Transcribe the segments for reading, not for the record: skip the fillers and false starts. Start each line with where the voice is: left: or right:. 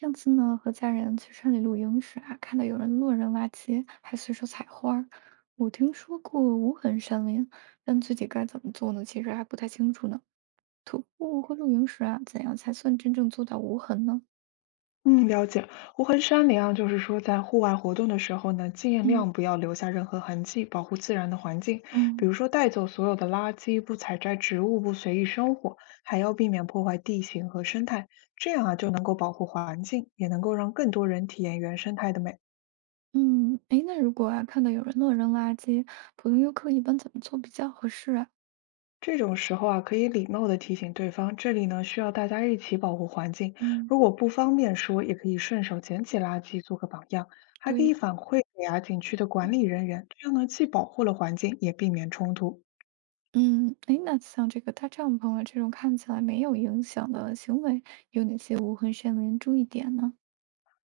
right: 上次呢，和家人去山里露营时啊，看到有人乱扔垃圾，还随手采花儿。我听说过无痕山林，但具体该怎么做呢？其实还不太清楚呢。徒步和露营时啊，怎样才算真正做到无痕呢？
left: 嗯，了解。无痕山林啊，就是说在户外活动的时候呢，尽
right: 嗯，
left: 量不要留下任何痕迹，保护自然的环境。比
right: 嗯
left: 如说带走所有的垃圾，不采摘植物，不随意生火，还要避免破坏地形和生态。这样啊，就能够保护环境，也能够让更多人体验原生态的美。
right: 嗯，诶，那如果啊，看到有人乱扔垃圾，普通游客一般怎么做比较合适啊？
left: 这种时候啊，可以礼貌的提醒对方，这里呢需要大家一起保护环境。
right: 嗯，
left: 如果不方便说，也可以顺手捡起垃圾做个榜样，还可以
right: 对，
left: 反馈给啊景区的管理人员，这样呢既保护了环境，也避免冲突。
right: 嗯，哎，那像这个搭帐篷啊，这种看起来没有影响的行为，有哪些无痕山林注意点呢？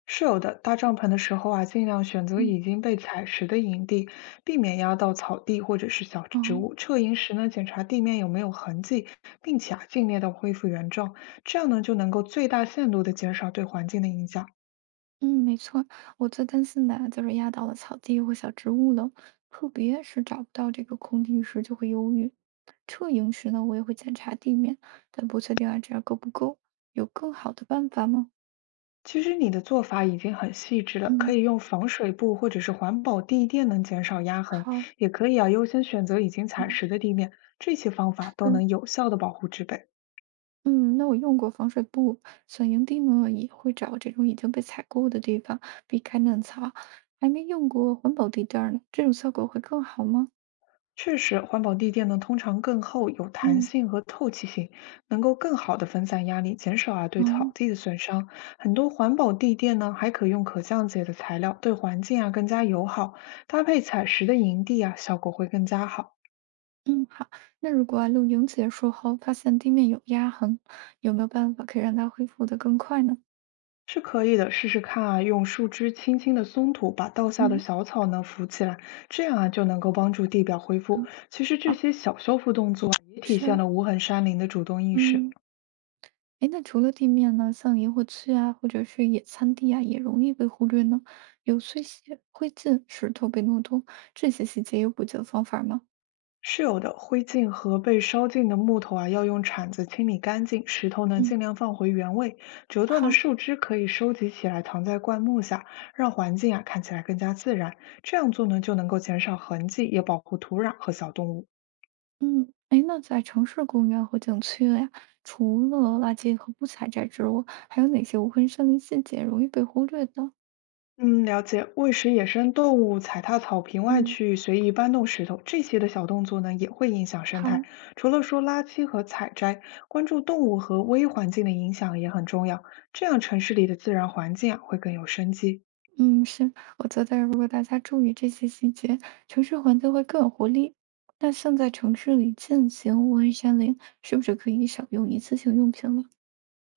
left: 是有的，搭帐篷的时候啊，尽量选择
right: 嗯。
left: 已经被采食的营地，避免压到草地或者是小
right: 哦。
left: 植物。撤营时呢，检查地面有没有痕迹，并且啊，尽量的恢复原状，这样呢就能够最大限度的减少对环境的影响。
right: 嗯，没错儿，我最担心的啊就是压到了草地或小植物了，特别是找不到这个空地时就会犹豫。撤营时呢，我也会检查地面，但不确定啊这样够不够。有更好的办法吗？
left: 其实你的做法已经很细致了，可
right: 嗯，
left: 以用防水布或者是环保地垫能减少压痕，
right: 好，
left: 也可以啊优先选择已经踩
right: 嗯，
left: 实的地面，这些方法都
right: 是，
left: 能有效的保护植被。
right: 嗯，那我用过防水布，选营地呢也会找这种已经被踩过的地方，避开嫩草。还没用过环保地垫儿呢，这种效果会更好吗？
left: 确实，环保地垫呢通常更厚，有弹
right: 嗯，
left: 性和透气性，能够更好的分散压力，减少啊对草
right: 哦，
left: 地的损伤。很多环保地垫呢还可用可降解的材料，对环境啊更加友好，搭配踩实的营地啊效果会更加好。
right: 嗯，好。那如果啊，露营结束后发现地面有压痕，有没有办法可以让它恢复的更快呢？
left: 是可以的，试试看啊，用树枝轻轻的松土，把倒下的
right: 嗯，
left: 小草呢扶起来，这样啊就能够帮助地表恢复。
right: 嗯，
left: 其实这
right: 好，
left: 些小修复动作啊也体现
right: 是，
left: 了无痕山林的主动意识。
right: 嗯，哎，那除了地面呢，像萤火区啊，或者是野餐地啊，也容易被忽略呢。有碎屑、灰烬、石头被弄脱，这些细节有补救方法吗？
left: 是有的，灰烬和被烧尽的木头啊，要用铲子清理干净，石头呢
right: 嗯，
left: 尽量放回原位。折断的
right: 好，
left: 树枝可以收集起来，藏在灌木下，让环境啊看起来更加自然。这样做呢，就能够减少痕迹，也保护土壤和小动物。
right: 嗯，哎，那在城市公园和景区呀，除了垃圾和不采摘植物，还有哪些无痕森林细节容易被忽略的？
left: 嗯，了解。喂食野生动物、踩踏草坪外
right: 嗯，
left: 去随意搬动石头，这些的小动作呢，也会影响生态。
right: 好。
left: 除了说垃圾和采摘，关注动物和微环境的影响也很重要。这样城市里的自然环境啊，会更有生机。
right: 嗯，是，我觉得如果大家注意这些细节，城市环境会更有活力。那像在城市里进行无痕山林，是不是可以少用一次性用品了？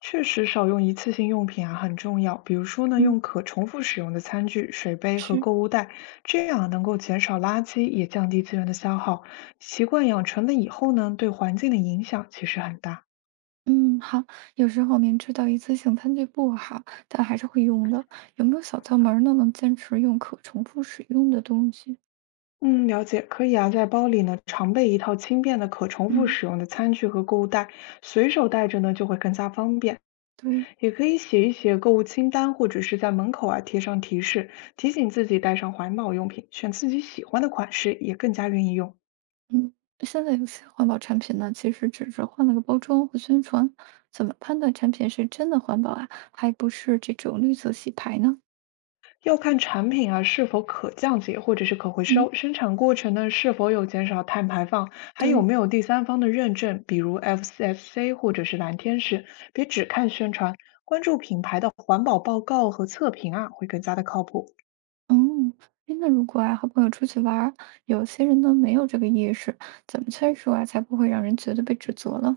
left: 确实，少用一次性用品啊很重要。比如说呢，
right: 嗯，
left: 用可重复使用的餐具、水杯和
right: 是，
left: 购物袋，这样啊能够减少垃圾，也降低资源的消耗。习惯养成了以后呢，对环境的影响其实很大。
right: 嗯，好。有时候明知道一次性餐具不好，但还是会用的。有没有小窍门儿呢？能坚持用可重复使用的东西？
left: 嗯，了解，可以啊，在包里呢，常备一套轻便的、可重复
right: 嗯，
left: 使用的餐具和购物袋，随手带着呢就会更加方便。
right: 对。
left: 也可以写一写购物清单，或者是在门口啊贴上提示，提醒自己带上环保用品，选自己喜欢的款式，也更加愿意用。
right: 嗯，现在有些环保产品呢，其实只是换了个包装和宣传，怎么判断产品是真的环保啊，还不是这种绿色洗牌呢？
left: 要看产品啊是否可降解或者是可回
right: 嗯，
left: 收，生产过程呢是否有减少碳排放，还有
right: 对，
left: 没有第三方的认证，比如 FSC 或者是蓝天使。别只看宣传，关注品牌的环保报告和测评啊，会更加的靠谱。
right: 嗯，诶那如果啊和朋友出去玩儿，有些人呢没有这个意识，怎么劝说啊才不会让人觉得被指责了？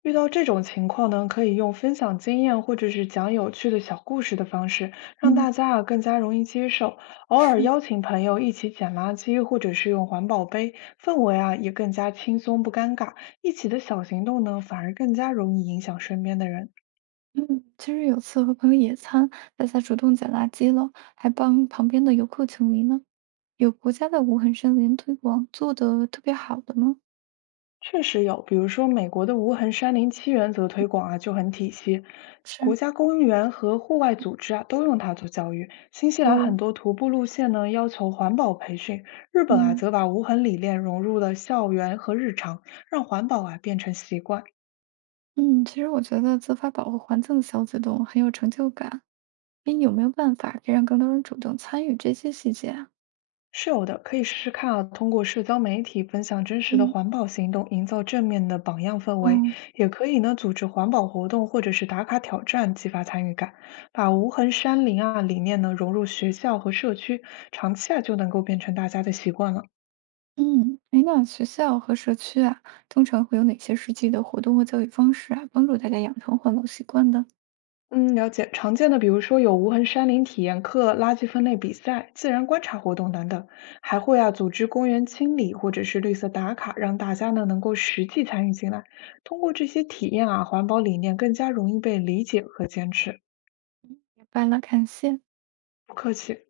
left: 遇到这种情况呢，可以用分享经验或者是讲有趣的小故事的方式，让
right: 嗯，
left: 大家啊更加容易接受。偶尔
right: 是，
left: 邀请朋友一起捡垃圾，或者是用环保杯，氛围啊也更加轻松不尴尬。一起的小行动呢，反而更加容易影响身边的人。
right: 嗯，其实有次和朋友野餐，大家主动捡垃圾了，还帮旁边的游客清理呢。有国家的无痕森林推广做的特别好的吗？
left: 确实有，比如说美国的无痕山林七原则推广啊就很体系，
right: 是，
left: 国家公园和户外组织啊都用它做教育。新西兰
right: 哦，
left: 很多徒步路线呢要求环保培训，日本啊
right: 嗯
left: 则把无痕理念融入了校园和日常，让环保啊变成习惯。
right: 嗯，其实我觉得自发保护环境的小举动很有成就感。哎，有没有办法可以让更多人主动参与这些细节啊？
left: 是有的，可以试试看啊，通过社交媒体分享真实的
right: 嗯，
left: 环保行动，营造正面的榜样氛围，
right: 嗯
left: 也可以呢组织环保活动或者是打卡挑战，激发参与感，把无痕山林啊理念呢融入学校和社区，长期啊就能够变成大家的习惯了。
right: 嗯，哎，那学校和社区啊，通常会有哪些实际的活动或教育方式啊，帮助大家养成环保习惯的？
left: 嗯，了解。常见的，比如说有无痕山林体验课、垃圾分类比赛、自然观察活动等等，还会啊组织公园清理或者是绿色打卡，让大家呢能够实际参与进来。通过这些体验啊，环保理念更加容易被理解和坚持。
right: 明白了，感谢。
left: 不客气。